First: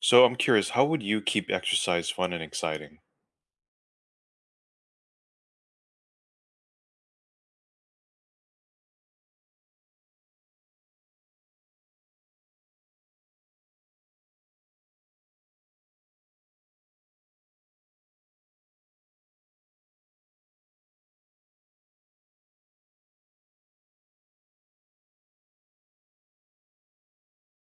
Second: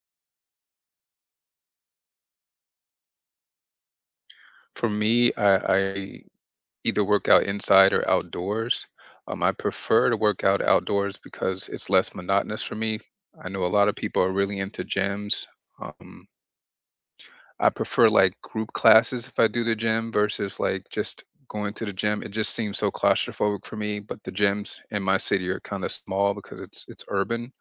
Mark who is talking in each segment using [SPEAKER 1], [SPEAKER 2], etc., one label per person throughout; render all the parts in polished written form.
[SPEAKER 1] So I'm curious, how would you keep exercise fun and exciting?
[SPEAKER 2] For me, I either work out inside or outdoors. I prefer to work out outdoors because it's less monotonous for me. I know a lot of people are really into gyms. Um, I prefer like group classes if I do the gym versus like just going to the gym. It just seems so claustrophobic for me. But the gyms in my city are kind of small because it's urban.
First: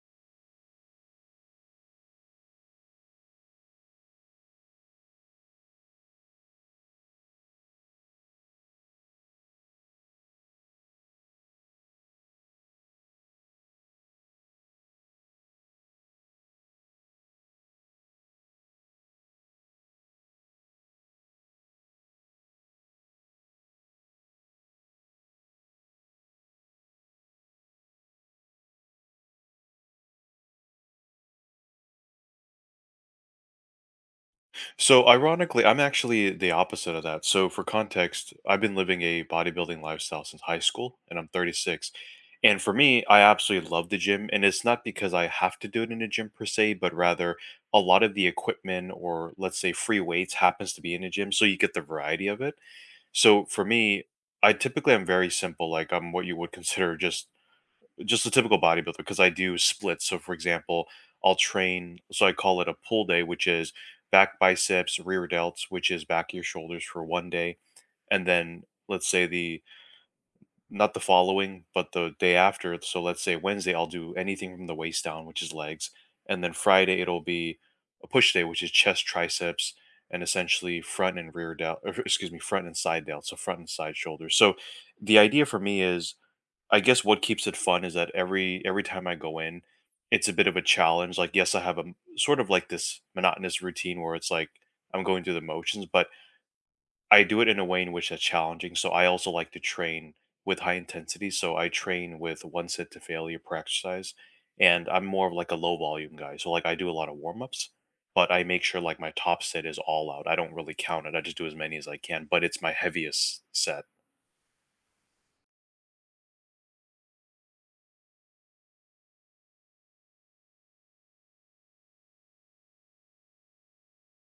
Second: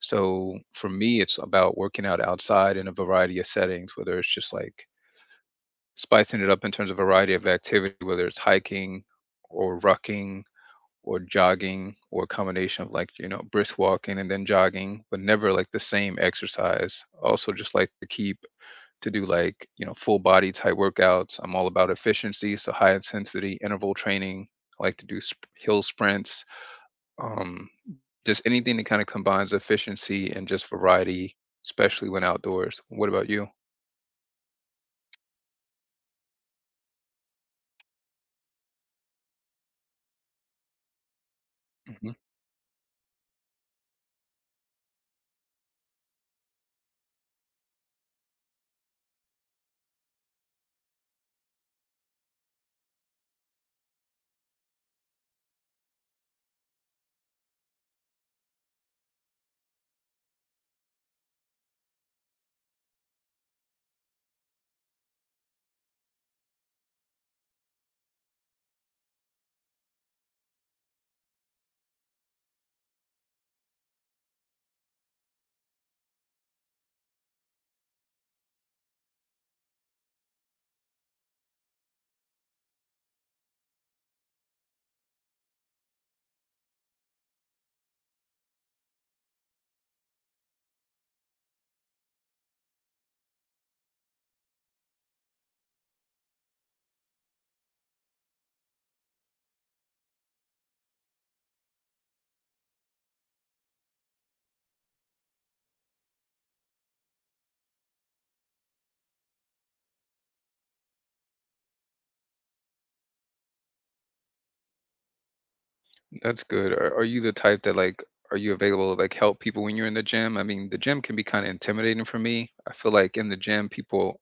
[SPEAKER 2] So for me, it's about working out outside in a variety of settings, whether it's just like spicing it up in terms of variety of activity, whether it's hiking or rucking or jogging or a combination of like, you know, brisk walking and then jogging, but never like the same exercise. Also, just like to keep to do like, you know, full body type workouts. I'm all about efficiency. So, high intensity interval training. I like to do hill sprints. Um, just anything that kind of combines efficiency and just variety, especially when outdoors. What about you?
[SPEAKER 1] So ironically, I'm actually the opposite of that. So for context, I've been living a bodybuilding lifestyle since high school and I'm 36.
[SPEAKER 2] Mm-hmm.
[SPEAKER 1] And for me, I absolutely love the gym, and it's not because I have to do it in a gym per se, but rather a lot of the equipment, or let's say free weights, happens to be in a gym, so you get the variety of it. So for me, I typically am very simple. Like, I'm what you would consider just a typical bodybuilder because I do splits. So, for example, I'll train, so I call it a pull day, which is back, biceps, rear delts, which is back of your shoulders, for one day. And then let's say not the following, but the day after. So, let's say Wednesday, I'll do anything from the waist down, which is legs. And then Friday, it'll be a push day, which is chest, triceps, and essentially front and rear delt, or excuse me, front and side delt. So, front and side shoulders. So, the idea for me is, I guess what keeps it fun is that every time I go in, it's a bit of a challenge. Like, yes, I have sort of like this monotonous routine where it's like I'm going through the motions, but I do it in a way in which it's challenging. So I also like to train with high intensity. So I train with one set to failure per exercise, and I'm more of like a low volume guy. So like, I do a lot of warm ups, but I make sure like my top set is all out. I don't really count it. I just do as many as I can, but it's my heaviest set.
[SPEAKER 2] That's good. Are you the type that like are you available to like help people when you're in the gym? I mean, the gym can be kind of intimidating for me. I feel like in the gym, people,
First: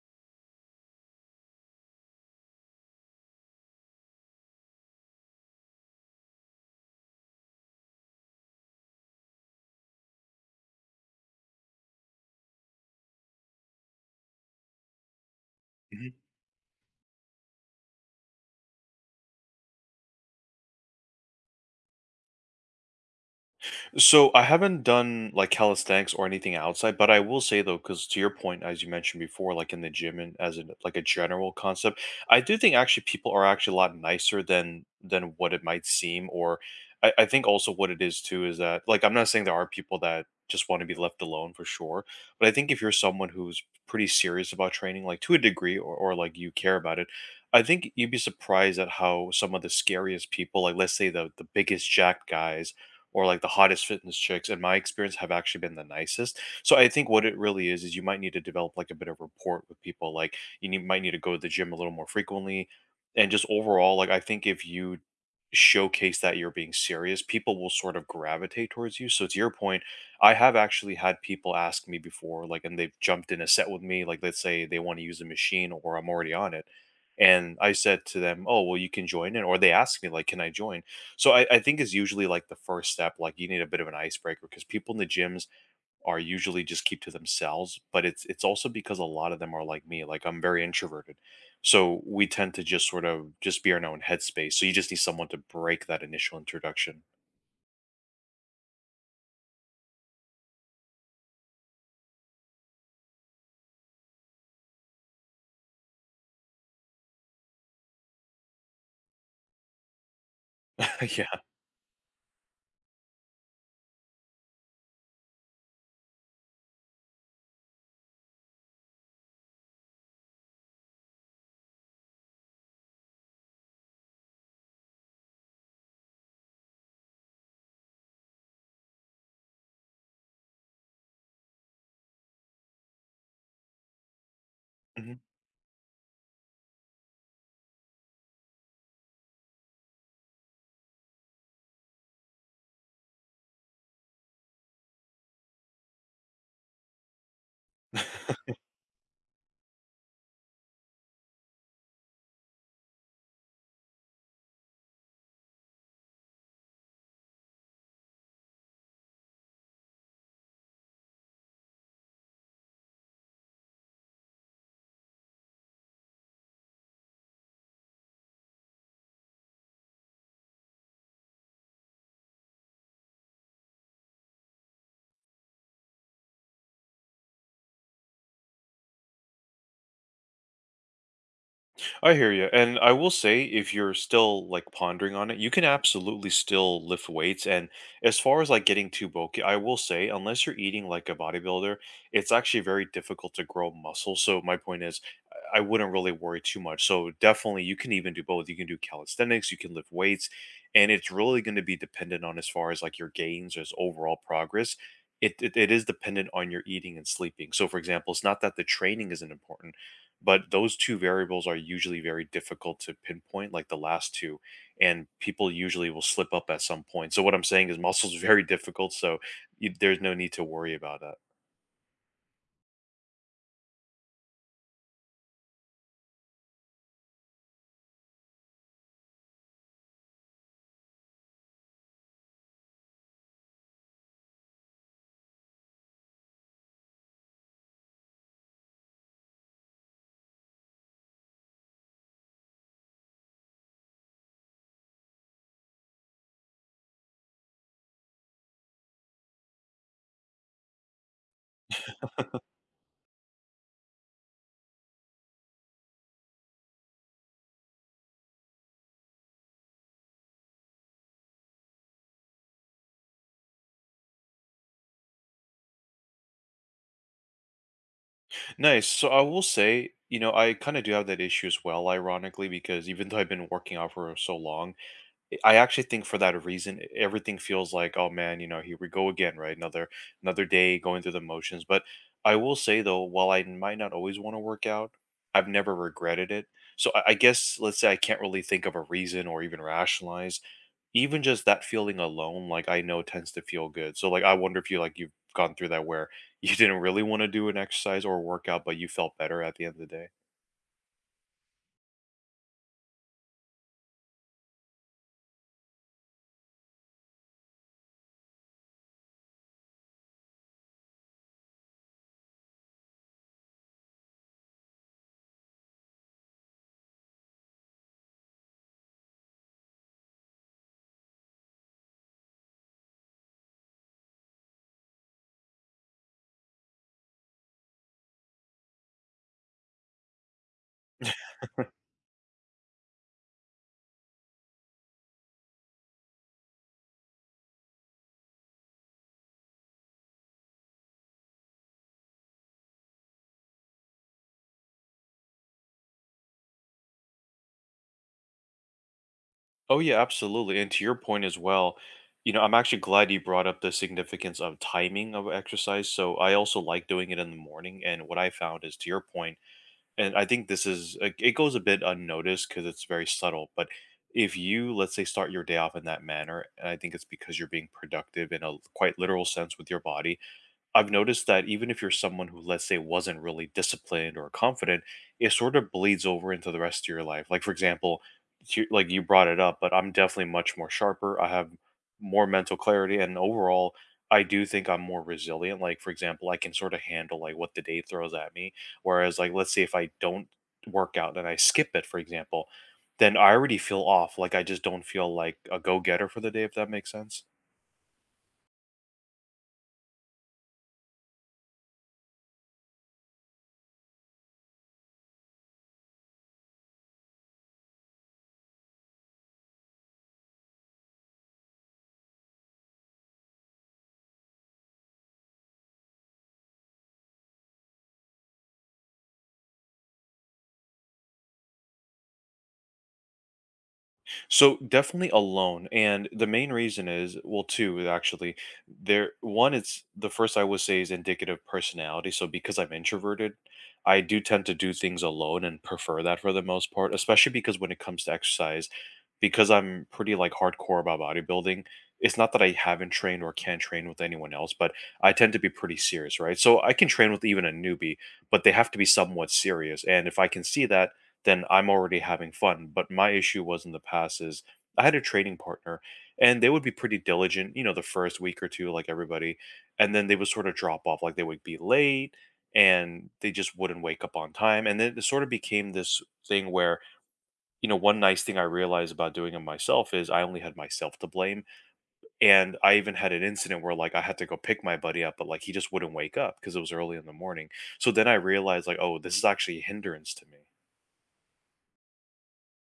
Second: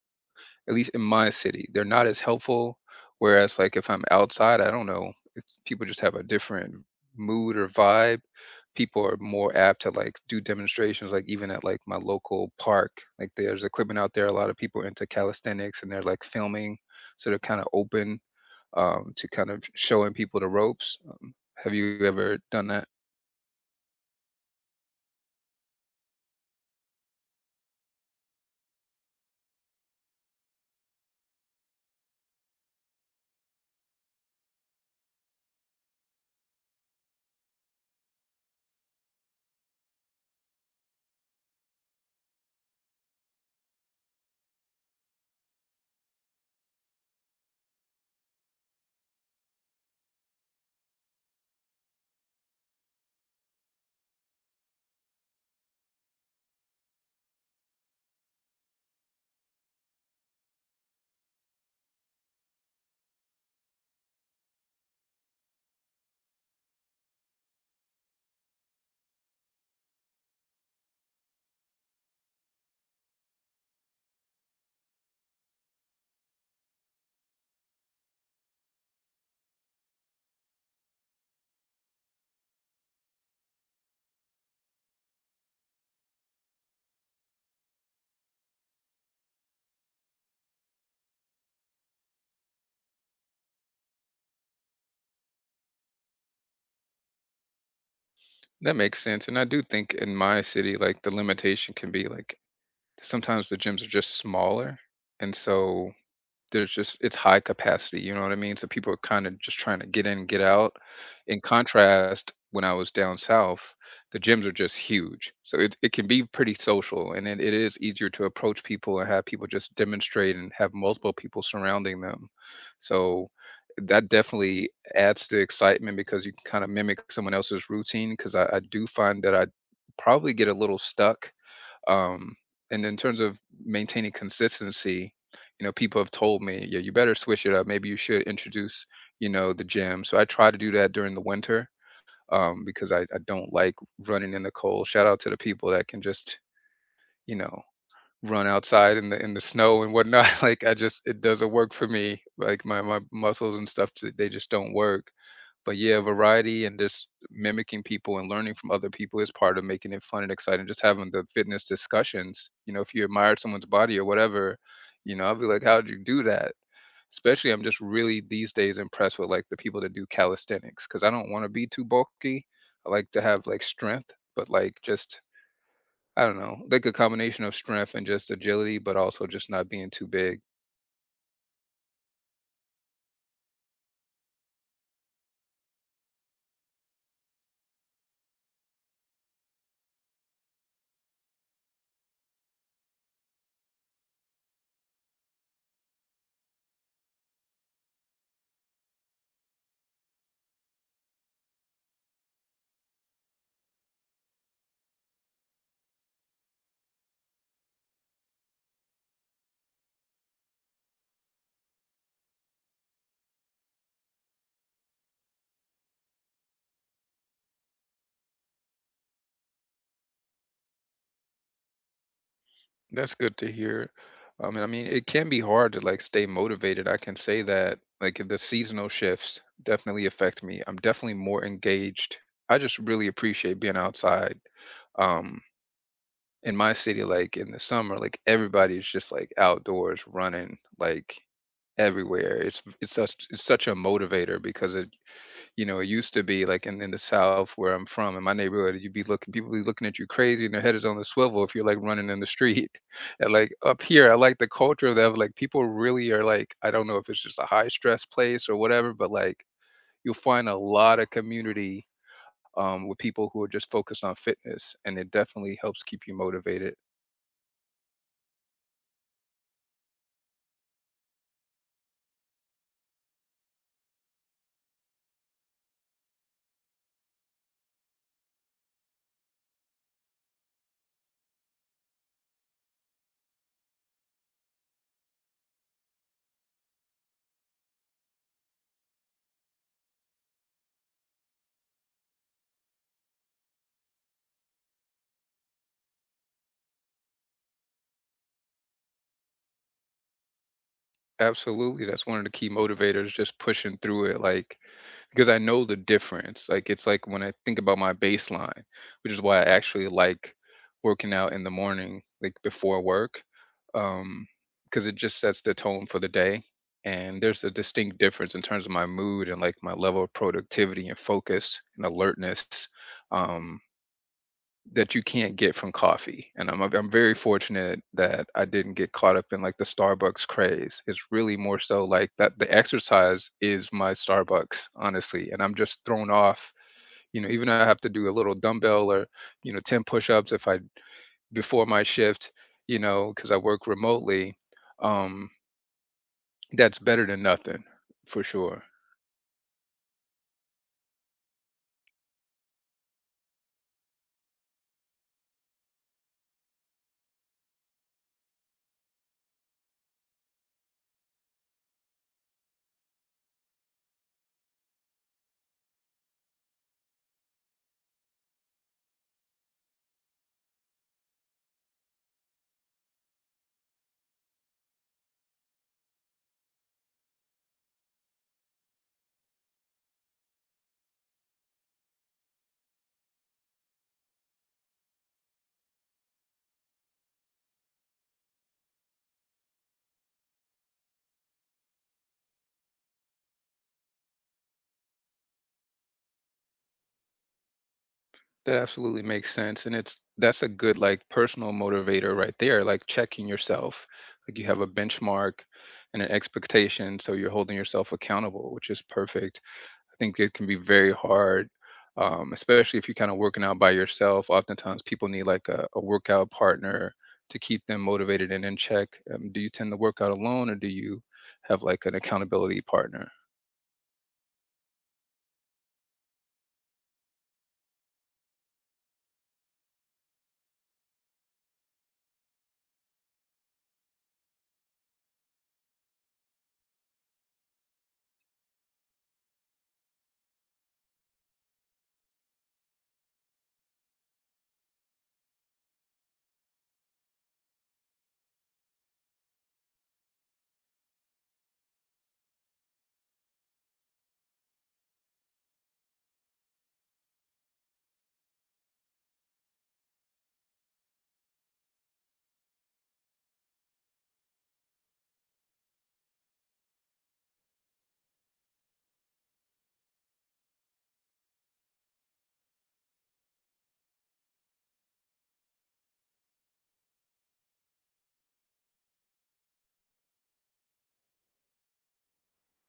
[SPEAKER 2] at least in my city, they're not as helpful. Whereas like if I'm outside, I don't know, it's people just have a different mood or vibe. People are more apt to like do demonstrations, like even at like my local park. Like there's equipment out there. A lot of people are into calisthenics and they're
[SPEAKER 1] Mm-hmm.
[SPEAKER 2] like filming, so they're kind of open to kind of showing people the ropes. Have you ever done that?
[SPEAKER 1] So I haven't done like calisthenics or anything outside, but I will say though, because to your point, as you mentioned before, like in the gym and as in like a general concept, I do think actually people are actually a lot nicer than what it might seem. Or I think also what it is too is that, like, I'm not saying there are people that just want to be left alone for sure, but I think if you're someone who's pretty serious about training, like to a degree, or like you care about it. I think you'd be surprised at how some of the scariest people, like let's say the biggest jack guys, or like the hottest fitness chicks in my experience have actually been the nicest. So I think what it really is you might need to develop like a bit of rapport with people. Like might need to go to the gym a little more frequently, and just overall, like, I think if you showcase that you're being serious, people will sort of gravitate towards you. So to your point, I have actually had people ask me before, like, and they've jumped in a set with me, like let's say they want to use a machine or I'm already on it, and I said to them, oh well, you can join in, or they asked me like, can I join. So I think is usually like the first step. Like, you need a bit of an icebreaker because people in the gyms are usually just keep to themselves. But it's also because a lot of them are like me. Like, I'm very introverted, so we tend to just sort of just be in our own headspace. So you just need someone to break that initial introduction.
[SPEAKER 2] That makes sense. And I do think in my city, like the limitation can be like sometimes the gyms are just smaller. And so there's just it's high capacity, you know what I mean? So people are kind of just trying to get in, get out. In
[SPEAKER 1] Yeah.
[SPEAKER 2] contrast, when I was down south, the gyms are just huge. So it can be pretty social and it is easier to approach people and have people just demonstrate and have multiple people surrounding them. So that definitely adds to the excitement because you can kind of mimic someone else's routine because I do find that I probably get a little stuck um, and in terms of maintaining consistency,
[SPEAKER 1] Mhm.
[SPEAKER 2] you know, people have told me, yeah, you better switch it up. Maybe you should introduce, you know, the gym. So I try to do that during the winter because I don't like running in the cold. Shout out to the people that can just, you know, run outside in the snow and whatnot. Like I just it doesn't work for me. Like my muscles and stuff, they just don't work. But yeah, variety and just mimicking people and learning from other people is part of making it fun and exciting. Just having the fitness discussions, you know, if you admire someone's body or whatever, you know, I'll be like, "How'd you do that?" Especially, I'm just really these days impressed with like the people that do calisthenics because I don't want to be too bulky. I like to have like strength, but like just I don't know, like a combination of strength and just agility, but also just not being too big.
[SPEAKER 1] I hear you. And I will say, if you're still like pondering on it, you can absolutely still lift weights. And as far as like getting too bulky, I will say, unless you're eating like a bodybuilder, it's actually very difficult to grow muscle. So my point is, I wouldn't really worry too much. So definitely, you can even do both. You can do calisthenics, you can lift weights, and it's really going to be dependent on as far as like your gains or as overall progress. It is dependent on your eating and sleeping. So, for example, it's not that the training isn't important, but those two variables are usually very difficult to pinpoint, like the last two, and people usually will slip up at some point. So what I'm saying is, muscles very difficult. So there's no need to worry about that.
[SPEAKER 2] That's good to hear. I mean, it can be hard to, like, stay motivated. I can say that, like, the seasonal shifts definitely affect me. I'm definitely more engaged. I just really appreciate being outside. Um, in my city, like, in the summer, like, everybody's just, like, outdoors running, like, everywhere. It's such a motivator because it you know, it used to be like in the South where I'm from, in my neighborhood, you'd be looking, people be looking at you crazy and their head is on the swivel if you're like running in the street. And like up here, I like the culture of that. Like people really are like, I don't know if it's just a high stress place or whatever, but like you'll find a lot of community with people who are just focused on fitness. And it definitely helps keep you motivated.
[SPEAKER 1] Nice. So I will say, you know, I kind of do have that issue as well, ironically, because even though I've been working out for so long, I actually think for that reason, everything feels like, oh man, you know, here we go again, right? Another day going through the motions. But I will say though, while I might not always want to work out, I've never regretted it. So I guess let's say I can't really think of a reason or even rationalize. Even just that feeling alone, like, I know tends to feel good. So like, I wonder if you, like, you've gone through that where you didn't really want to do an exercise or workout, but you felt better at the end of the day.
[SPEAKER 2] Absolutely. That's one of the key motivators, just pushing through it. Like, because I know the difference. Like it's like when I think about my baseline, which is why I actually like working out in the morning, like before work, um, because it just sets the tone for the day. And there's a distinct difference in terms of my mood and like my level of productivity and focus and alertness. Um, that you can't get from coffee, and I'm very fortunate that I didn't get caught up in, like, the Starbucks craze. It's really more so, like, that the exercise is my Starbucks, honestly, and I'm just thrown off, you know, even I have to do a little dumbbell or, you know, 10 push-ups if I before my shift, you know, because I work remotely, um, that's better than nothing, for sure.
[SPEAKER 1] Oh yeah, absolutely. And to your point as well, you know, I'm actually glad you brought up the significance of timing of exercise. So I also like doing it in the morning. And what I found is, to your point, and I think this is like, it goes a bit unnoticed because it's very subtle. But if you, let's say, start your day off in that manner, and I think it's because you're being productive in a quite literal sense with your body, I've noticed that even if you're someone who, let's say, wasn't really disciplined or confident, it sort of bleeds over into the rest of your life. Like, for example, like you brought it up, but I'm definitely much more sharper. I have more mental clarity, and overall, I do think I'm more resilient. Like, for example, I can sort of handle like what the day throws at me. Whereas, like, let's say if I don't work out and I skip it, for example, then I already feel off. Like, I just don't feel like a go getter for the day, if that makes sense.
[SPEAKER 2] That absolutely makes sense. And it's that's a good like personal motivator right there, like checking yourself. Like you have a benchmark and an expectation, so you're holding yourself accountable, which is perfect. I think it can be very hard, especially if you're kind of working out by yourself. Oftentimes people need like a workout partner to keep them motivated and in check. Do you tend to work out alone or do you have like an accountability partner?
[SPEAKER 1] So definitely alone, and the main reason is, well, two is actually. There, one, it's the first I would say is indicative personality. So because I'm introverted, I do tend to do things alone and prefer that for the most part, especially because when it comes to exercise, because I'm pretty like hardcore about bodybuilding. It's not that I haven't trained or can't train with anyone else, but I tend to be pretty serious, right? So I can train with even a newbie, but they have to be somewhat serious. And if I can see that, then I'm already having fun. But my issue was in the past is, I had a trading partner and they would be pretty diligent, you know, the first week or two, like everybody. And then they would sort of drop off, like they would be late and they just wouldn't wake up on time. And then it sort of became this thing where, you know, one nice thing I realized about doing it myself is I only had myself to blame. And I even had an incident where like I had to go pick my buddy up, but like he just wouldn't wake up because it was early in the morning. So then I realized like, oh, this is actually a hindrance to me.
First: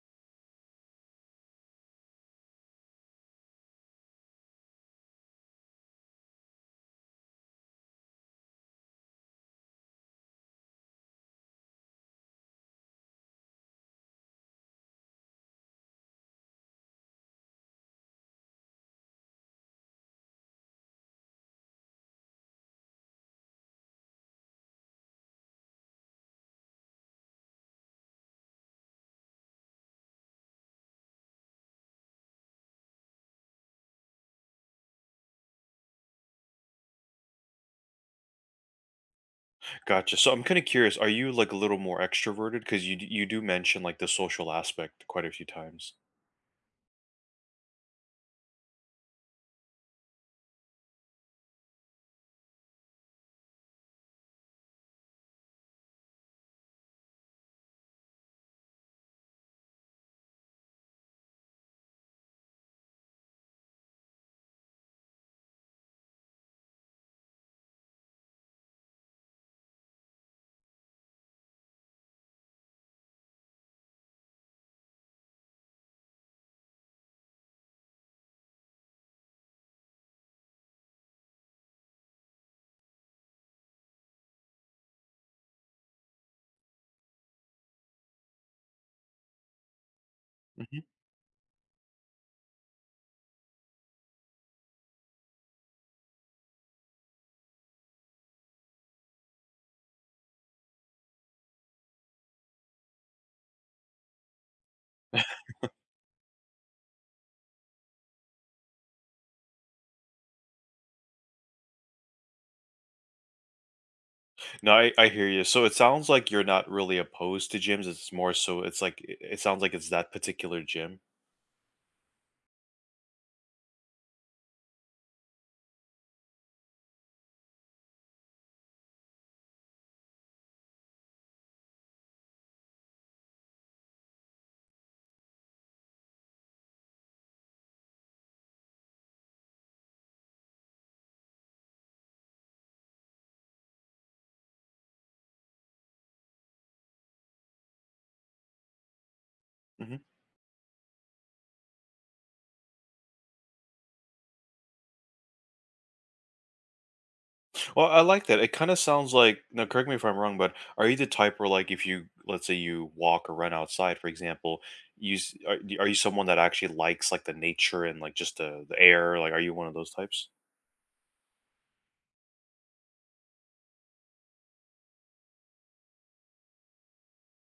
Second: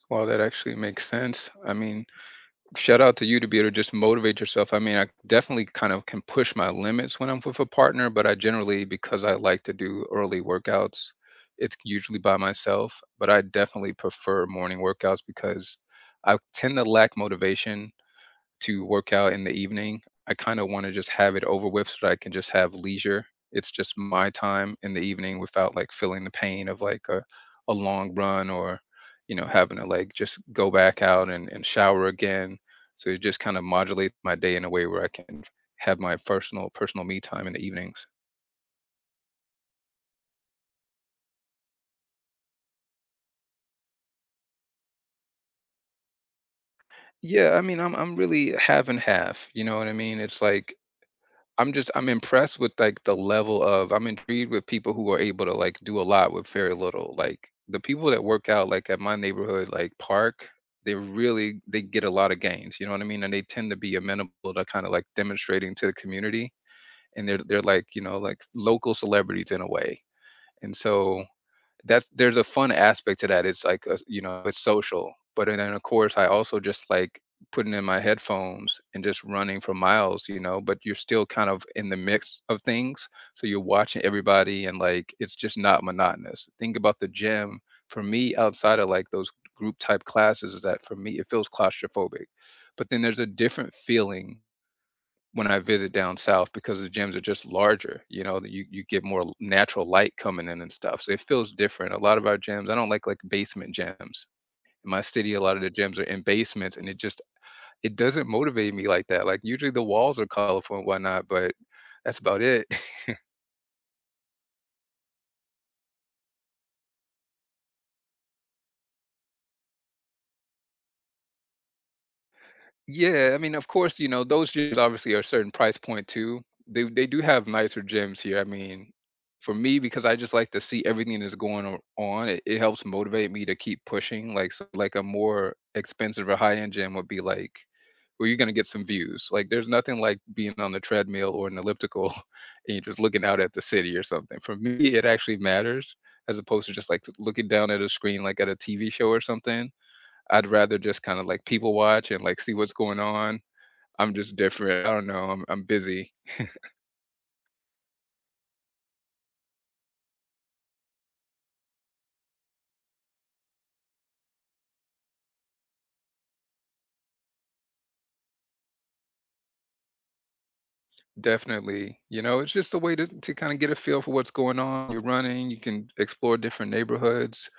[SPEAKER 2] Well, that actually makes sense. I mean, shout out to you to be able to just motivate yourself. I mean, I definitely kind of can push my limits when I'm with a partner, but I generally, because I like to do early workouts, it's usually by myself. But I definitely prefer morning workouts because I tend to lack motivation to work out in the evening. I kind of want to just have it over with so that I can just have leisure. It's just my time in the evening without like feeling the pain of like a long run or, you know, having to like just go back out and shower again. So it just kind of modulates my day in a way where I can have my personal me time in the evenings.
[SPEAKER 1] Gotcha. So I'm kind of curious, are you like a little more extroverted? Because you do mention like the social aspect quite a few times.
[SPEAKER 2] Yeah, I mean, I'm really half and half. You know what I mean? It's like I'm just I'm impressed with, like, the level of I'm intrigued with people who are able to, like, do a lot with very little, like, the people that work out, like, at my neighborhood, like, park, they really they get a lot of gains, you know what I mean? And they tend to be amenable to kinda, like, demonstrating to the community, and they're, like, you know, like, local celebrities in a way, and so that's there's a fun aspect to that. It's like a, you know, it's social. But then of course I also just like putting in my headphones and just running for miles, you know, but you're still kind of in the mix of things. So you're watching everybody and like it's just not monotonous. Think about the gym. For me, outside of like those group type classes, is
[SPEAKER 1] Mhm.
[SPEAKER 2] that for me it feels claustrophobic. But then there's a different feeling when I visit down south because the gyms are just larger, you know, you get more natural light coming in and stuff. So it feels different. A lot of our gyms, I don't like basement gyms. In my city, a lot of the gyms are in basements and it just it doesn't motivate me like that. Like usually the walls are colorful and whatnot, but that's about it.
[SPEAKER 1] No, I hear you. So it sounds like you're not really opposed to gyms. It's more so, it's like, it sounds like it's that particular gym.
[SPEAKER 2] Yeah, I mean, of course, you know, those gyms obviously are a certain price point too. They do have nicer gyms here. I mean, for me, because I just like to see everything that's going on, it helps motivate me to keep pushing. Like so, like a more expensive or high-end gym would be like where you're gonna get some views. Like there's nothing like being on the treadmill or an elliptical and you're just looking out at the city or something. For me, it actually matters as opposed to just like looking down at a screen like at a TV show or something.
[SPEAKER 1] Hmm.
[SPEAKER 2] I'd rather just kinda, like, people watch and, like, see what's going on. I'm just different. I don't know. I'm busy.
[SPEAKER 1] Well, I like that. It kind of sounds like now. Correct me if I'm wrong, but are you the type where like if you let's say you walk or run outside, for example, you s- are, y- are you someone that actually likes like the nature and like just the air? Like, are you one of those types?
[SPEAKER 2] Definitely, you know, it's just a way to kinda get a feel for what's going on. You're running, you can explore different neighborhoods,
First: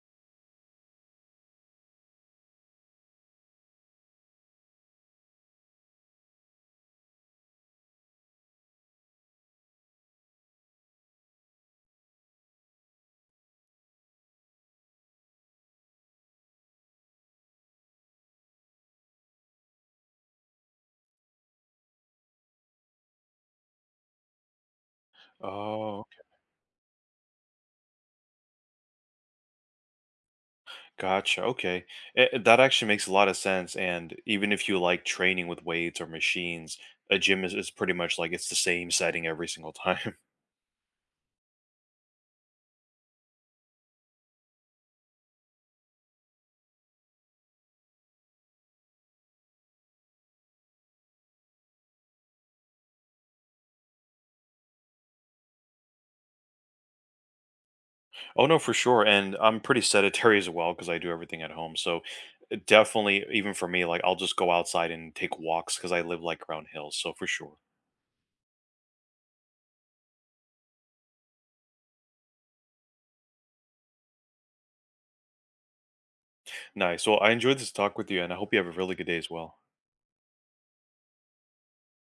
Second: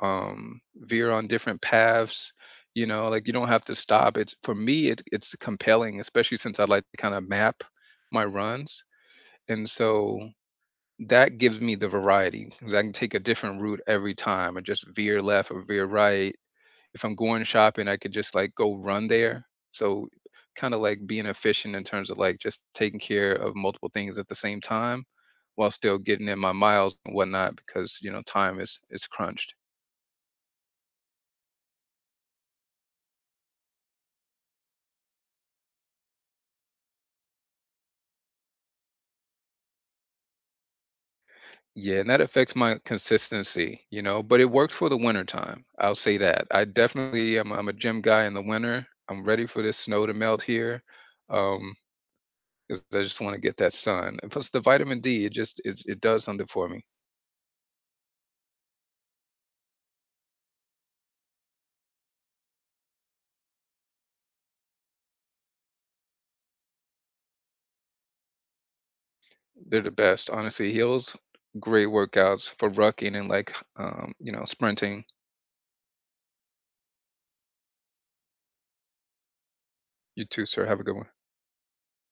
[SPEAKER 2] veer on different paths, you know, like, you don't have to stop. It's for me, it's compelling, especially since I like to kinda map my runs, and so that gives me the variety because I can take a different route every time and just veer left or veer right if I'm going shopping, I could just like go run there. So kind of like being efficient in terms of like just taking care of multiple things at the same time while still
[SPEAKER 1] Oh.
[SPEAKER 2] getting in my miles and whatnot because you know time is crunched.
[SPEAKER 1] Gotcha. Okay. That actually makes a lot of sense. And even if you like training with weights or machines, a gym is pretty much like it's the same setting every single time.
[SPEAKER 2] Yeah, and that affects my consistency, you know, but it works for the winter time. I'll say that. I definitely am I'm a gym guy in the winter. I'm ready for this snow to melt here. Um 'Cause I just want to get that sun. And plus the vitamin D, it just it does something for me.
[SPEAKER 1] Oh, no, for sure. And I'm pretty sedentary as well because I do everything at home. So definitely, even for me, like I'll just go outside and take walks because I live like around hills. So for sure.
[SPEAKER 2] They're the best, honestly. Heels, great workouts for rucking and like, you know, sprinting.
[SPEAKER 1] Nice. Well, I enjoyed this talk with you and I hope you have a really good day as well.
[SPEAKER 2] You too, sir. Have a good one.